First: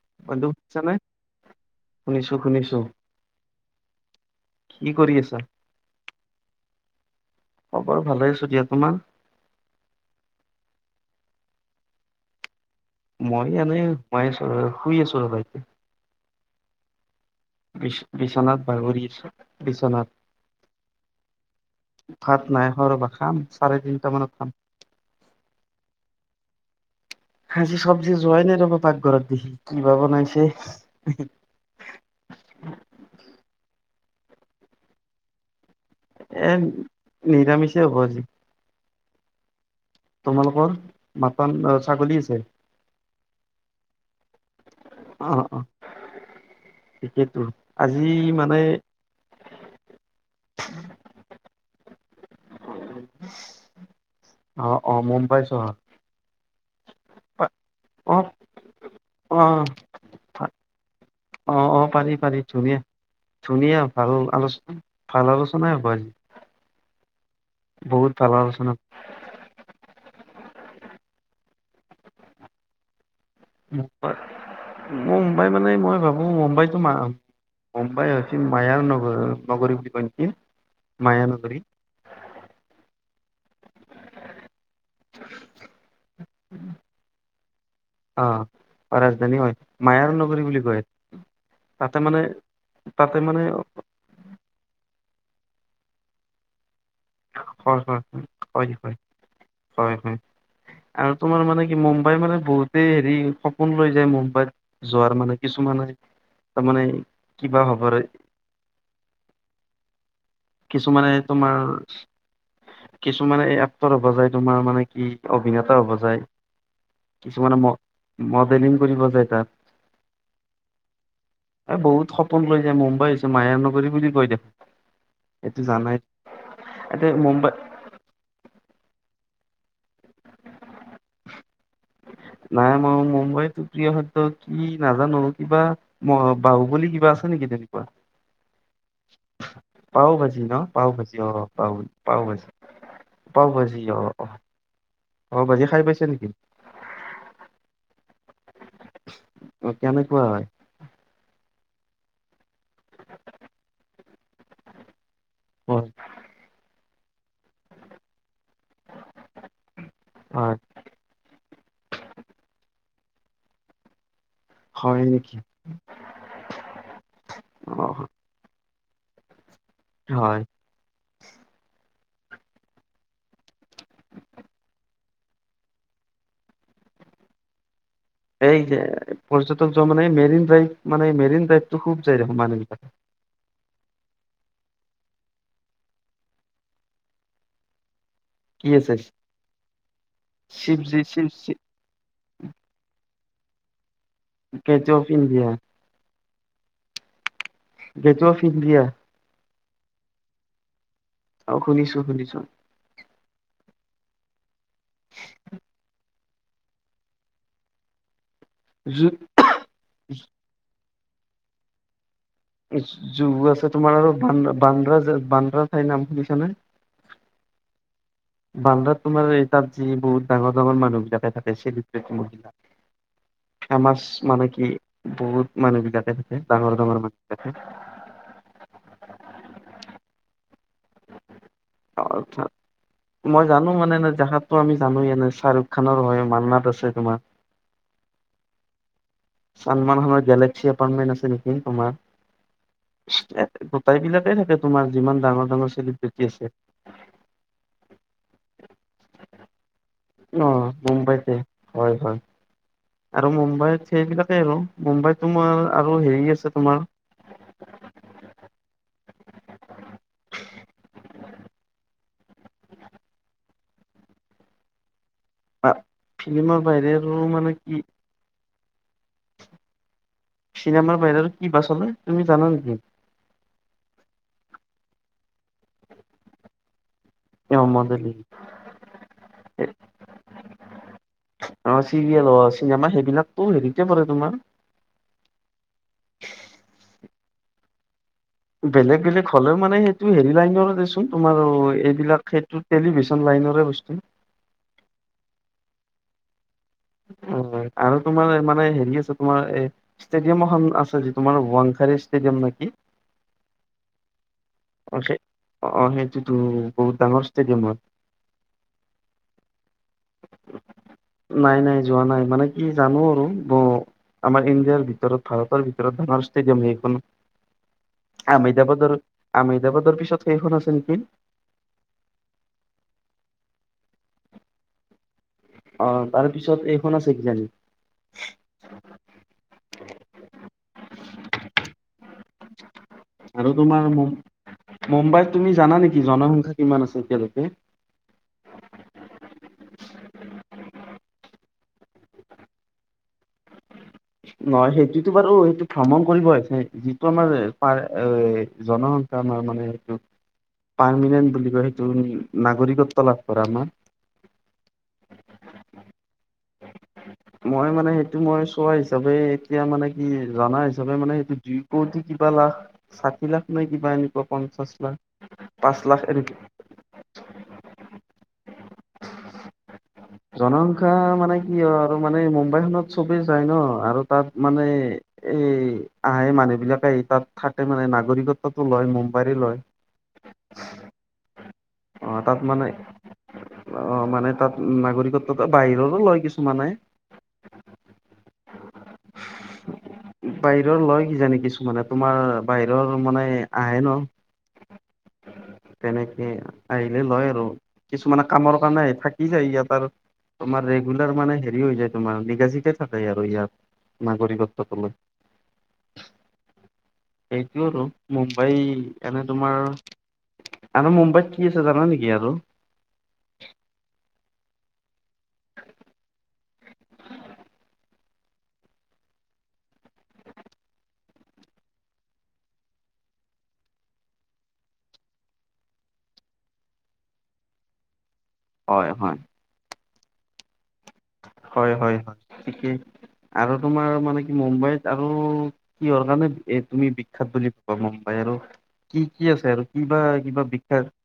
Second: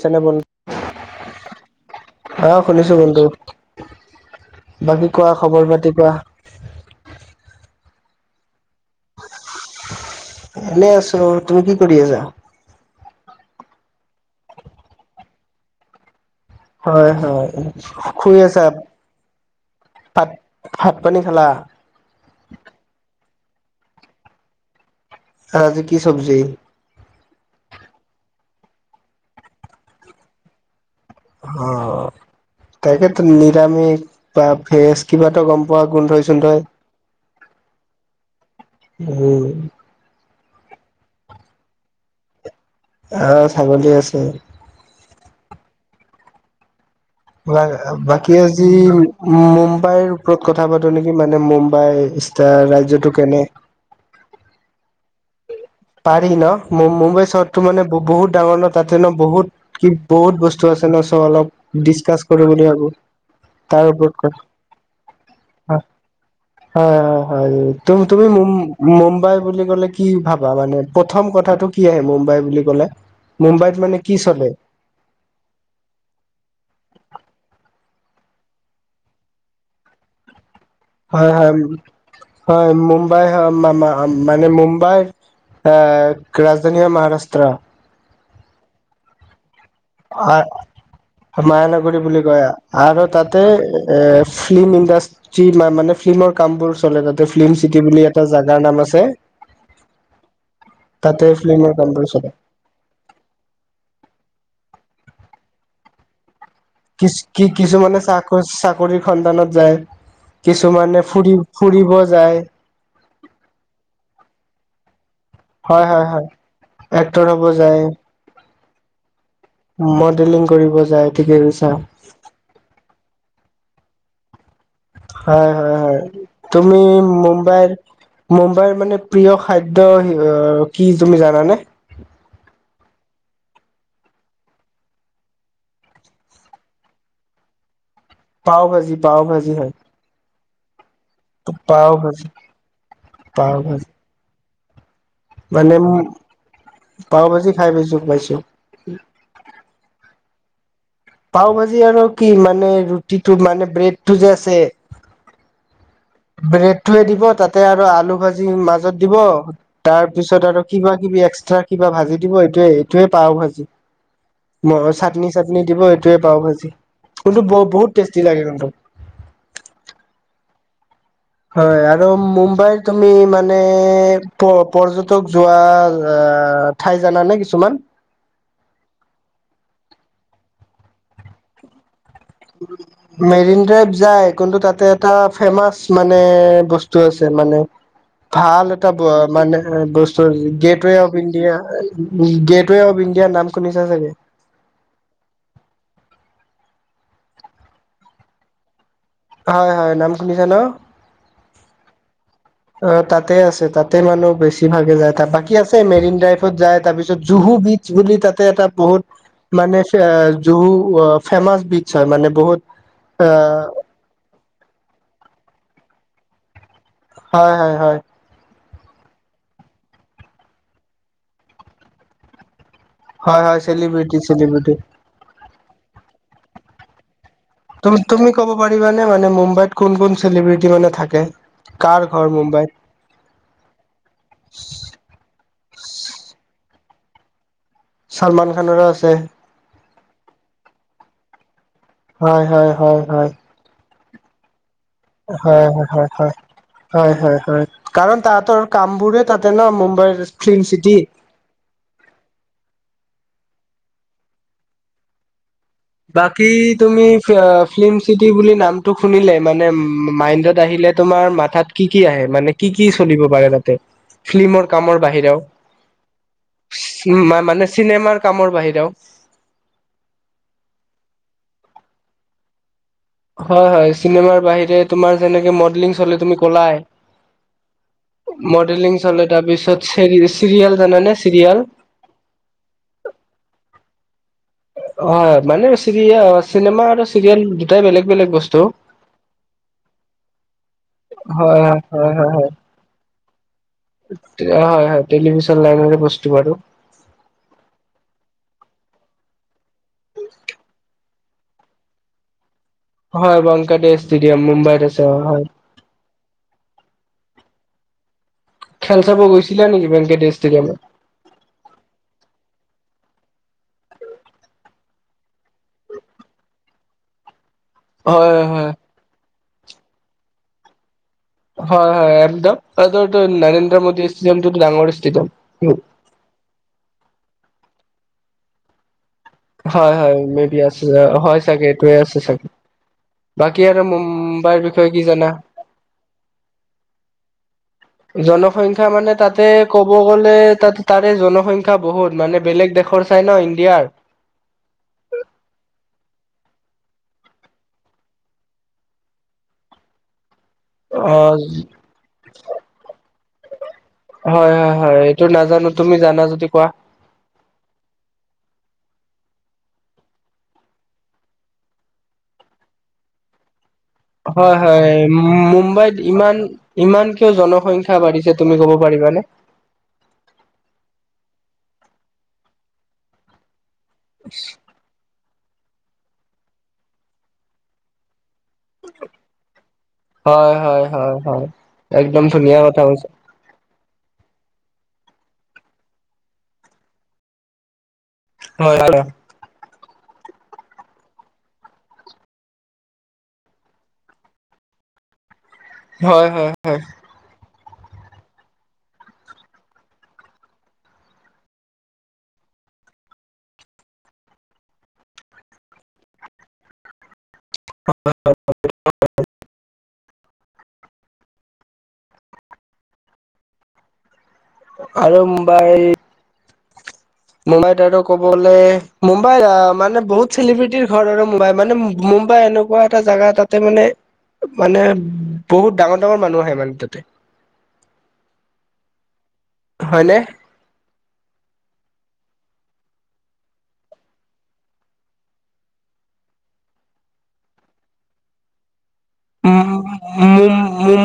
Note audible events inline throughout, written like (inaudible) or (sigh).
শুনিছা বন্ধু আহ শুনিছো বন্ধু কি বাকী কৰি কোৱা আছা? খবৰ পাতি কোৱা খবৰ ভালে আছো দিয়া তোমাৰ এনেই আছো তুমি কি কৰি আছা মই এনে ঘুমাই আছো শুই আছো ৰবা এতিয়া হয় হয় বিচ শুই বিচনাত আছা বাগৰি আছো। বিচনাত। ভাত ভাত পানী খালা ভাত নাই খোৱা ৰ'বা খাম চাৰে তিনটা মানত খাম আৰ আজি কি চব্জি আজি চব্জি যোৱাই নাই ৰ'ব পাকঘৰতদি কিবা বনাইছে অ তাকেটো নিৰামিষ বা ভেজ কিবা এটা গম পোৱা গোন্ধই এ চোন্ধই নিৰামিষে হ'ব আজি উম তোমালোকৰ মাটন অ ছাগলী আছে অঁ ছাগলী আছে অ অ ঠিকেইতো। আজি (unintelligible) বাকি মানে আজি মুম্বাইৰ ওপৰত কথা পাতোঁ নেকি, মানে মুম্বাইৰ (unintelligible) ৰাজ্যটো কেনে? অ', অ', মুম্বাই চহৰ? পাৰি ন? মুম্ব-মুম্বাই পা- চহৰটো মানে অ বহুত ডাঙৰ ন' তাতে ন' অ বহুত কি বহুত বস্তু আছে ন, চ' অ অ অলপ পাৰি ডিচকাচ পাৰি কৰোঁ বুলি ধুনীয়া ভাবোঁ। ধুনীয়া ভাল আলোচনা, ভাল আলোচনাই হ'ব আজি। হয়, হয়, হয়। বহুত তুমি ভাল আলোচনা মুম্বাই বুলি ক'লে কি ভাব মানে প্ৰথম কথাটো কি আহে মুম্বাই বুলি ক'লে? মুম্বাইত মানে মুম্বাই, কি চলে মুম্বাই মানে মই ভাবোঁ মুম্বাইতো ম মুম্বাই (unintelligible) মায়াৰ নগৰ আৰু নগৰি বুলি কয় নেকি? মায়া হয়, হয়, নগৰী হয়, মুম্বাই হয়, মা- মানে মুম্বাই এ, ৰাজধানী হয়, মহাৰাষ্ট্ৰ। অ', ৰাজধানী হয়। মায়াৰ নগৰী বুলি কয় (unintelligible) তাতে মায়ানগৰী মানে বুলি কয় আৰু তাতে এ, ফিল্ম ইণ্ডাষ্ট্ৰিৰ মানে ফিল্মৰ কামবোৰ চ'লে তাতে। ফিল্ম হয় চিটি হয় বুলি এটা জাগাৰ হয় নাম হয় আছে। হয়, হয়, আৰু তাতে তোমাৰ মানে ফিল্মৰ কি কামবোৰ মুম্বাই চলে মানে বহুত হেৰি সপোন লৈ যায় মুম্বাইত যোৱাৰ মানে কিছুমানে। তাৰমানে কিছ - কিবা হ'ব কিছুমানে চা চাকৰি সন্ধানত ত যায়, কিছুমানে ফুৰি ফুৰিব যায়। কিছুমানে এই আত্তৰ হ'ব যায় তোমাৰ মানে কি অভিনেতা হয় হ'ব হয় যায়। হয় এক্টৰ হ'ব কিছুমানে যায় ম-মডেলিং কৰিব যায় তাত। মডেলিং কৰিব যায় তাত ঠিকেই কৈছা। (unintelligible) মুম্বাইছে মায়ানগৰী বুলি কৈ দে। হয়, হয়, হয়। তুমি এতে মুম্বাই মুম্বাইৰ মুম্বাইৰ মানে প্ৰিয় খাদ্য কি তুমি জানানে? নাই, মই মুম্বাইত প্ৰিয় খাদ্য কি নাজানোঁ কিবা ম বাহুবলি কিবা আছে নেকি তেনেকুৱা? পাওভাজি, পাৱভাজি হয়। পাও ভাজি ন'! পাওঁভাজি অ', পাও ভাজি পাওভাজি, পাও পাওঁভাজি ভাজি অ'। পাও ভাজি মানে খাই পাইছে নেকি পাওভাজি খাই পাইছোঁ, পাইছোঁ। অ', কেনেকুৱা হয়? পাওভাজি আৰু কি মানে ৰুটিটো মানে ব্ৰেডটো যে আছে! ক'ত? ব্ৰেডটোৱে দিব তাতে আৰু আলু ভাজি মাজত দিব, তাৰ পিছত হয় আৰু কিবা কিবি এক্সট্ৰা কিবা ভাজি দিব এইটোয়ে এইটোয়ে পাওভাজি। (unintelligible) হয় চাটনি, নেকি চাটনি দিব এইোৱে পাওঁভাজি, কিন্ত অ বহুত টেষ্টি লাগে কিন্ত। হয়। হয়, আৰু মুম্বাইত তুমি মানে প- পৰ্যটক যোৱা ঠাই জানা নে কিছুমান? এই যে পৰ্যটক যোৱা মানে মেৰিন ড্ৰাইভ, মানে মেৰিন ড্ৰাইভটো খুব যায় দেখোঁ মানুহবিলাক। মেৰিন ড্ৰাইভ যায়, কিন্তু তাতে এটা ফেমাচ মানে বস্তু আছে মানে। কি ভাল এটা আছে মানে বস্তু গেটৱে শিৱজি অফ শিৱ ইণ্ডিয়া। শি গেটৱে অফ ইণ্ডিয়াৰ নাম শুনিছা চাগে? Case of India gate of India হয় হয় নাম শুনিছা ন অ শুনিছো শুনিছো অ তাতে আছে তাতে মানুহ বেছি ভাগে যায় ত বাকী আছে মেৰিন ড্ৰাইভত যায় তাৰপিছত জুহু বিচ বুলি তাতে এটা বহুত যত মানে জহু ফেমাচ বিচ হয় মানে বহুত অ জুু আছে তোমাৰ আৰু বান্ৰা বান্দ্ৰা ঠাইৰ নাম শুনিছা নে। হয়, হয়, হয়। বালেদা, তোমাৰ এই তাত যি বহুত ডাঙৰ ডাঙৰ মানুহ বিলাকে থাকে, মহিলা। হয় হয় ফেমাচ চেলিব্ৰিটি মানে কি, চেলিব্ৰিটি বহুত মানুহে যাক চিনি পায়, ডাঙৰ ডাঙৰ মানুহ বুলি কয়। তুমি ক'ব পাৰিবা নে, মুম্বাইত কোন কোন চেলিব্ৰিটি মানে থাকে? কাৰ ঘৰ আচ্ মুম্বাইত মই জানো মানে এ জাহাদটো আমি জানো এনে শ্বাহৰুখ খানৰ হয়, মানে তোমাৰ তাত আছে নেকি? ছলমান খানৰো আছে। ছালমান হানৰ গেলেক্সি এপাৰ্টমেট আছে নেকি তোমাৰ। হয় হয় হয় হয়। গোটাই বিলাকে থাকে। তোমাৰ যিমান- ডাঙৰ হয় ডাঙৰ হয় হয় চেলিব্ৰেটি হয়। আছে হয় হয় হয় কাৰণ তাহাতৰ কাম বোৰে তাতে ন মুম্বাইৰ অ ফিল্ম চিটি। মুম্বাইতে হয় হয়। আৰু মুম্বাইত সেইৰোতে আৰু মুম্বাইত তোমাৰ আৰু হেৰি বাকী আছে তোমাৰ। (unintelligible) ফিল্ম চিটি বুলি নামটো শুনিলে মানে মাইণ্ডত আহিলে তোমাৰ মাথাত- কি কি আহে, মানে কি কি চলিব পাৰে তাতে ফিল্মৰ কামৰ বাহিৰেও্ ফিল্মৰ বাহৰে আৰু মানে কি, কামৰ বাহিৰেও- চিনেমাৰ বাহিৰে আৰু কি বা ছলে তুমি জানা নেকি, হয় হয় চিনেমাৰ বাহিৰে তোমাৰ যেনেকে মডেলিং চলে তুমি কলাই। মডেলিং মডেলিং চলে তাৰ পিছত চ চিৰিয়েল জানানে চিৰিয়েল। অ চিৰিয়েল হ'ল চিনেমা সেইবিলাকো হেৰিতে পৰে তোমাৰ- হয় মানে চিৰিয়া চিনেমা আৰু চিৰিয়েল দুটাই বেলেগ বেলেগ বস্তু। বেলেগ বেলেগ হ'লেও মানে সেইটো হেৰি লাইনৰ দেচোন তোমাৰ হয় হয় হয় এইবিলাক হয় সেইটোত- টেলিভিছন লাইনৰে বস্ত। হয় হয় টেলিভিশন লাইনেৰে বস্তু পাৰোঁ। অ' আৰু তোমাৰ মানে হেৰি আছে তোমাৰ এ, ষ্টেডিয়াম এখন আছে যি তোমাৰ ৱাংখাৰী ষ্টেডিয়াম নেকি। হয় ৱাংকটেশ ষ্টেডিয়াম মুম্বাইত আছে হয়। অ' অ' সেইটোতো বহুত ডাঙৰ ষ্টেডিয়ামত। খেল চাব গৈছিলা নেকি ৱেংকে ষ্টুডিয়ামত। নাই নাই, যোৱা নাই মানে কি জানো আৰু ব। আমাৰ ইণ্ডিয়াৰ ভিতৰত, ভাৰতৰ ভিতৰত ডাঙৰ ষ্টেডিয়াম সেইখন। (unintelligible) (unintelligible) হয় আহমেদাবাদৰ আহমেদাবাদৰ পিছত সেইখন আছে নেকি। হয় হয়, একদমটো নৰেন্দ্ৰ মোদী ষ্টেডিয়ামটো ডাঙৰ ষ্টেডিয়াম। অ' তাৰপিছত এইখন আছে কিজানি। হয় হয়, মে বি আছে জা, হয় চাগে এইটোৱে আছে চাগে। আৰু বাকী তোমাৰ মূম, মুম্বাইৰ বিষয়ে কি জানা মুম্বাইত তুমি জানা নেকি জনসংখ্যা কিমান আছে এতিয়ালৈকে? জনসংখ্যা মানে তাতে ক'ব গ'লে তাত তাৰে জনসংখ্যা বহুত মানে বেলেগ দেশৰ চাই ন, ইণ্ডিয়াৰ। নহয়, সেইটোতো বাৰু সেইটো ভ্ৰমণ কৰিব আহিছে যিটো আমাৰ পাৰ এ জনস আমাৰ মানে সেইটো অ পাৰ্মিনেন্ট বুলি কয় সেইটো নাগৰিকত্ব লাভ কৰা আমাৰ। হয় হয়, এইটো নাজানো, তুমি জানা যদি কোৱা? মই মানে সেইটো মই চইচ চবেই এতিয়া মানে কি জনা হিচাপে মানে এইটো দুই কোটি কিবা লাখ? ষাঠী লাখ নাই কিবা এনে? হয় হয় মুম্বাইত ইমান এনেকুৱা ইমান কিয় জনসংখ্যা বাঢ়িছে তুমি ক'ব পাৰিবানে? জনসংখ্যা মানে কি হয় আৰু মানে মুম্বাইখনত চবেই যায় ন আৰু তাত মানে এ আহে মানুহবিলাকে আহি তাত থাকে মানে নাগৰিক তটো লয় মুম্বাইৰে লয়। এ হয় হয়। অ একদম তাত ধুনীয়া মানে, কথা কৈছা। অ মানে তাত নাগৰিকত্বটো বাহিৰৰো লয় কিছুমানে। লয় (unintelligible) বাহিৰৰ লয় কিজানি কিছুমানে, তোমাৰ বাহিৰৰ মানে আহে ন। তেনেকে হয় হয় হয় সেই লয় আৰু কিছুমানে কামৰ কাৰণে আহি থাকি যায় ইয়াত আৰু। তোমাৰ ৰেগুলাৰ মানে হেৰি হৈ যায় তোমাৰ নিগাজিকে থাকে আৰু ইয়াত। নাগৰিকত্বটো লৈ। (inaudible) সেইটো আৰু মুম্বাই এনে তোমাৰ এনে মুম্বাইত কি আছে জানা নেকি আৰু? আৰু মুম্বাই মুম্বাইত আৰু ক'ব গলে, মুম্বাইত আ মানে বহুত চেলিব্ৰিটিৰ ঘৰ আৰু মুম্বাই মানে মূ্ মুম্বাই এনেকুৱা এটা জাগা তাতে মানে মানে বহুত ডাঙৰ - ডাঙৰ মানুহ আহে মানে তাতে। হয় হয়। হয়নে? হয় হয় হয় ঠিকেই আৰু তোমাৰ মানে কি মুম্বাইত আৰু কিহৰ কাৰণে এ তুমি বিখ্যাত বুলি কোৱা মুম্বাই আৰু? কি কি আছে আৰু কিবা কিবা বিখ্যাত?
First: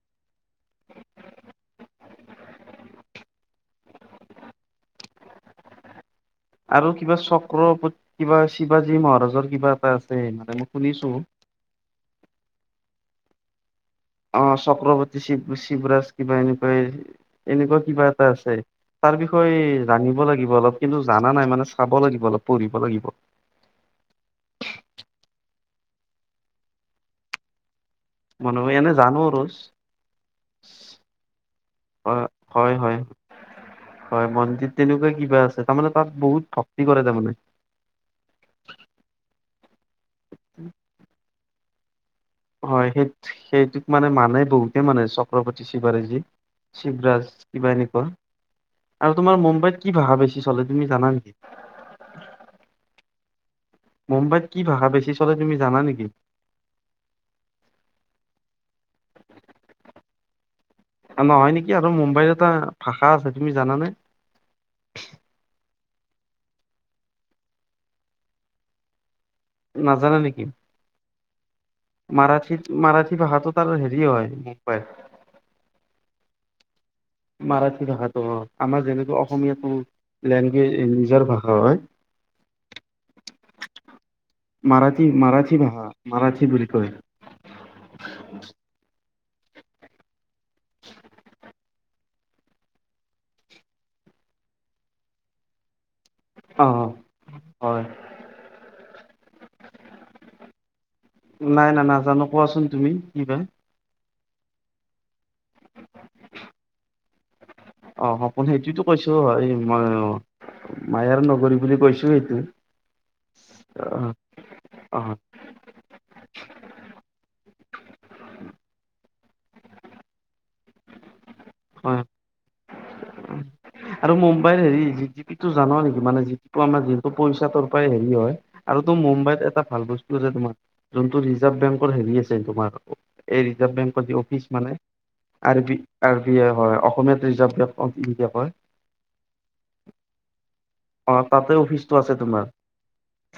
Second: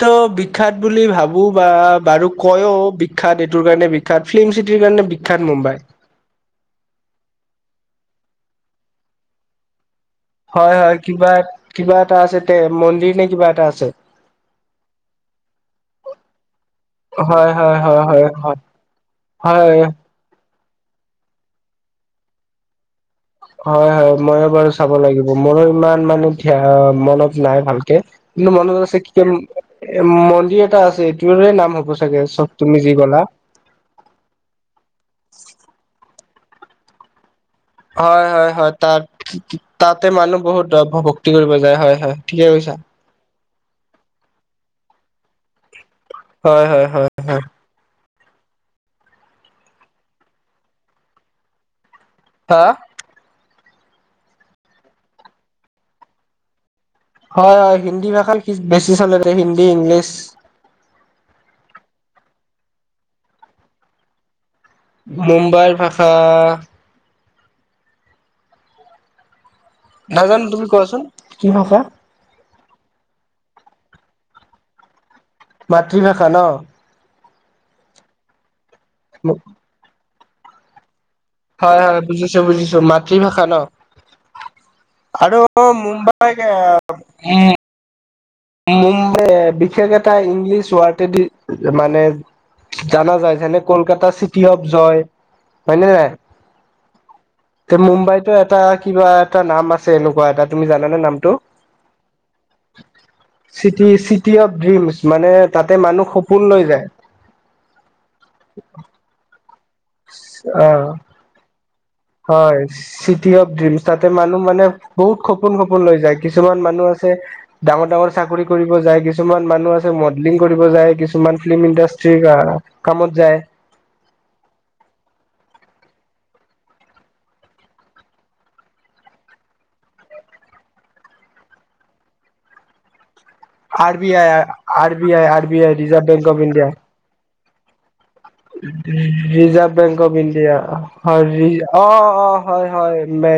ত বিখ্যাত বুলি ভাবো বা বাৰু কৈও বিখ্যাত এইটোৰ কাৰণে বি খ্যাত ফিল্ম চিটিৰ কাৰণে বিখ্যাত মুম্বাই। আৰু কিবা চক্ৰ পত কিবা শিৱাজী মহাৰাজৰ কিবা এটা আছে? মানে মই হয় হয় শুনিছো কিবা কিবা এটা আছে তে মন্দিৰ নে কিবা এটা আছে? অ চক্ৰৱৰ্তী শিৱ শিৱৰাজ কিবা এনেকুৱা হয় ই হয় এনেকুৱা হয় কিবা হয় এটা আছে হয় তাৰ হয় বিষয়ে জানিব লাগিব অলপ কিন্তু জানা নাই মানে চাব লাগিব, অলপ পঢ়িব লাগিব। হয় হয় ময়ো বাৰু চাব লাগিব, মোৰো ইমান মানে ধ্যা মনত নাই ভালকে। কিন্তু মানুহ মনত এনে আছে কি জানো কেন আৰু এ, মন্দিৰ এটা আছে। এইটোৰে নাম হ'ব অ চাগে, চব হয় তুমি, যি হয় গ'লা। হয়, মন্দিৰ। তেনেকুৱা কিবা আছে। তাৰমানে, তাত বহুত ভক্তি কৰে, তাৰমানে। হয়, হয়, হয়! তাত, তাতে মানুহ বহুত, ভক্তি কৰিব যায়। হয়, হয়! ঠিকে কৈছা হয়! সেই, সেইটোত মানে, মানে বহুতে মানে, চক্ৰৱৰ্তী শিৱাৰ্জী। হয় হয় হয় শিৱৰাজ, কিবা এনেকুৱা। আৰু তোমাৰ, মুম্বাইত কি ভাষা বেছি চলে, তুমি জানা নেকি? হা! মুম্বাইত কি ভাষা বেছি চলে, তুমি জানা নেকি? হয়, হয়! হিন্দী ভাষাত, বেছি চলে, হিন্দী, ইংলিছ। নহয় নেকি আৰু। মুম্বাইৰ এটা ভাষা আছে, তুমি জানানে? মুম্বাইৰ ভাষা, নাজানোঁ। তুমি কোৱাচোন, কি ভাষা? মাৰাঠী, মাৰাঠী ভাষাটো তাৰ সেৰি হয়, মুম্বাইৰ। মাৰাঠী ভাষা ন'? মাৰাঠী ভাষাটো অ'! আমাৰ যেনেকে, অসমীয়াটো লেংগুৱেজ, নিজৰ ভাষা হয়, হয়! বুজিছোঁ, বুজিছোঁ। মাতৃভাষা ন'? মাৰাঠী আৰু মাৰাঠী ভাষা মাৰাঠী মুম্বাইকে, বুলি কয় উম। উম! (unintelligible) বিশেষ এটা ইংলিছ ৱাৰ্ডেদি মানে, জানা যায়। যেনে- কলকাতা চিটি অফ জয়। হয় নে নাই? অ তে হয় মুম্বাইতো এটা কিবা এটা নাম আছে, এনেকুৱা এটা। তুমি জানেনে নামটো? নাই-নাই নাজানোঁ। কোৱাচোন তুমি, কি কয়? City city of dreams. মানে, তাতে মানুহ সপোন লৈ যায়। অ'! সপোন। সেইটোৱেতো কৈছোঁ! এই মই অ' মায়াৰ নগৰী বুলি কৈছো সেইটো হয়! City of dream. অ তাতে, মানুহ মানে, অ বহুত খুব সপোন-সপোন লৈ যায়। কিছুমান মানুহ আছে, ডাঙৰ-ডাঙৰ চাকৰি কৰিব যায়। কিছুমান মানুহ আছে, মডেলিং কৰিব যায়। কিছু (unintelligible) ফিল্ম হয় ইণ্ডাষ্ট্ৰী, আঁ কামত যায়। আৰু মুম্বাইৰ সেৰি, জিডিপিটো জান নেকি? মানে, যিটো আমাৰ যিহেতু, পইচা তাৰপৰাই সেৰি হয়। আৰু তো, মুম্বাইত এটা ভাল বস্তু আছে, তোমাৰ। যোনটো ৰিজাৰ্ভ বেংকৰ সেৰি আছে তোমাৰ, এই ৰিজাৰ্ভ আৰ বেংকত বি যি, আই অফিচ মানে, আৰ বি আই আৰ আৰু আই বি, ৰিজাৰ্ভ আৰু বেংক অফ ইণ্ডিয়া অসমীয়াত ৰিজাৰ্ভ বেংক অফ ইণ্ডিয়া কয়। Reserve bank of India. অ হয়, তাতে (unintelligible) অফিচটো আছে অ' অ'! তোমাৰ হয়। হয়! মে,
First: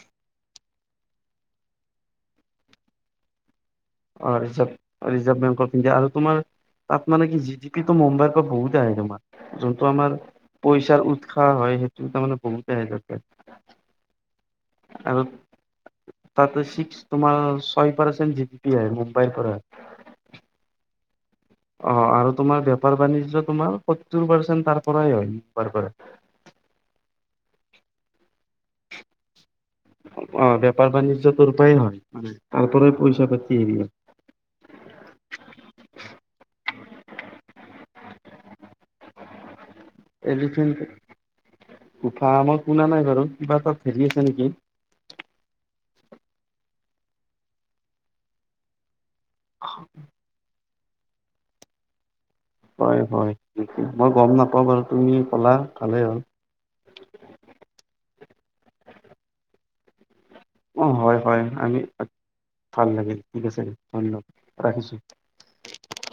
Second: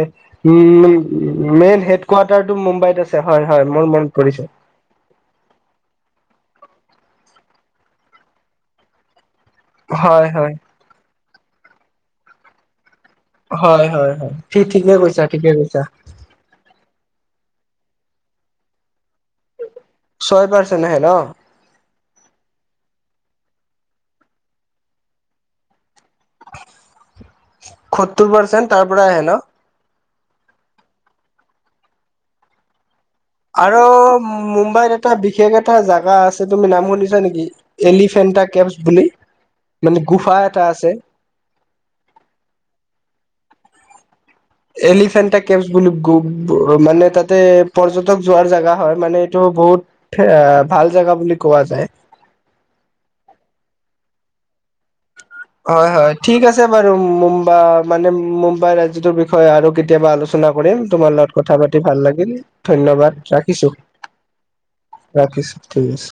মেইন (unintelligible) হেড কোৱাৰ্টাৰটো মুম্বাইত আছে। হয়, হয়! মই ম আৰু ৰিজাৰ্ভ আৰু ৰিজাৰ্ভ বেংক অফ ইণ্ডিয়া। আৰু তোমাৰ, তাত মানে কি! জিডিপিটো মুম্বাইৰ পৰা বহুত আহে, তোমাৰ। যোনটো আমাৰ, হয় হয় পইচাৰ উৎস হয়, সেইটো তাৰ মানে, বহুতে আহে। হয়, হয়, হয়! সি ঠিকে আৰু কৈছা, ঠিকে কৈছা। তাতে, ছিক্স তোমাৰ, ছয় পাৰ্চেন্ট জিডিপি আহে, মুম্বাইৰ পৰা। ছয় পাৰ্চেণ্ট আহে ন'? অ'! আৰু তোমাৰ, বেপাৰ-বাণিজ্য তোমাৰ, সত্তৰ পাৰ্চেণ্ট তাৰ পৰাই হয়। সত্তৰ পাৰ্চেণ্ট তাৰপৰা আহে ন'? অ'! বেপাৰ-বাণিজ্য তোৰ পৰাই হয়। (unintelligible) তাৰ পৰাই, পইচা-পাতি আৰু মুম্বাইত এটা, বিশেষ এটা জাগা আছে। তুমি নাম শুনিছা নেকি? এলিফেণ্টা কেভছ বুলি। মানে গুফা এটা এলিফেণ্টা আছে গোফামই শুনা নাই বাৰু কিবা তাত হেৰি আছে নেকি। এলিফেন্টা কেভছ বুলি মানে তাতে পৰ্যটক যোৱাৰ জাগা হয়। মানে এইটো বহুত এ ভাল জেগা বুলি কোৱা যায়। হয়, হয়, মই গ'ম নাপাওঁ বাৰু। তুমি ক'লা হয়, ভালেই হয়, হ'ল ঠিক আছে বাৰু, মুম্বাই মানে মুম্বাই ৰাজ্যটোৰ বিষয়ে আৰু কেতিয়াবা আলোচনা চনা কৰিম, অ তোমাৰ হয় লগত হয় কথা পাতি আমি ভাল লাগিল ভাল ধন্যবাদ লাগিল ঠিক আছে ৰাখিছো ধন্যবাদ ৰাখিছোঁ ৰাখিছো। ঠিক আছে।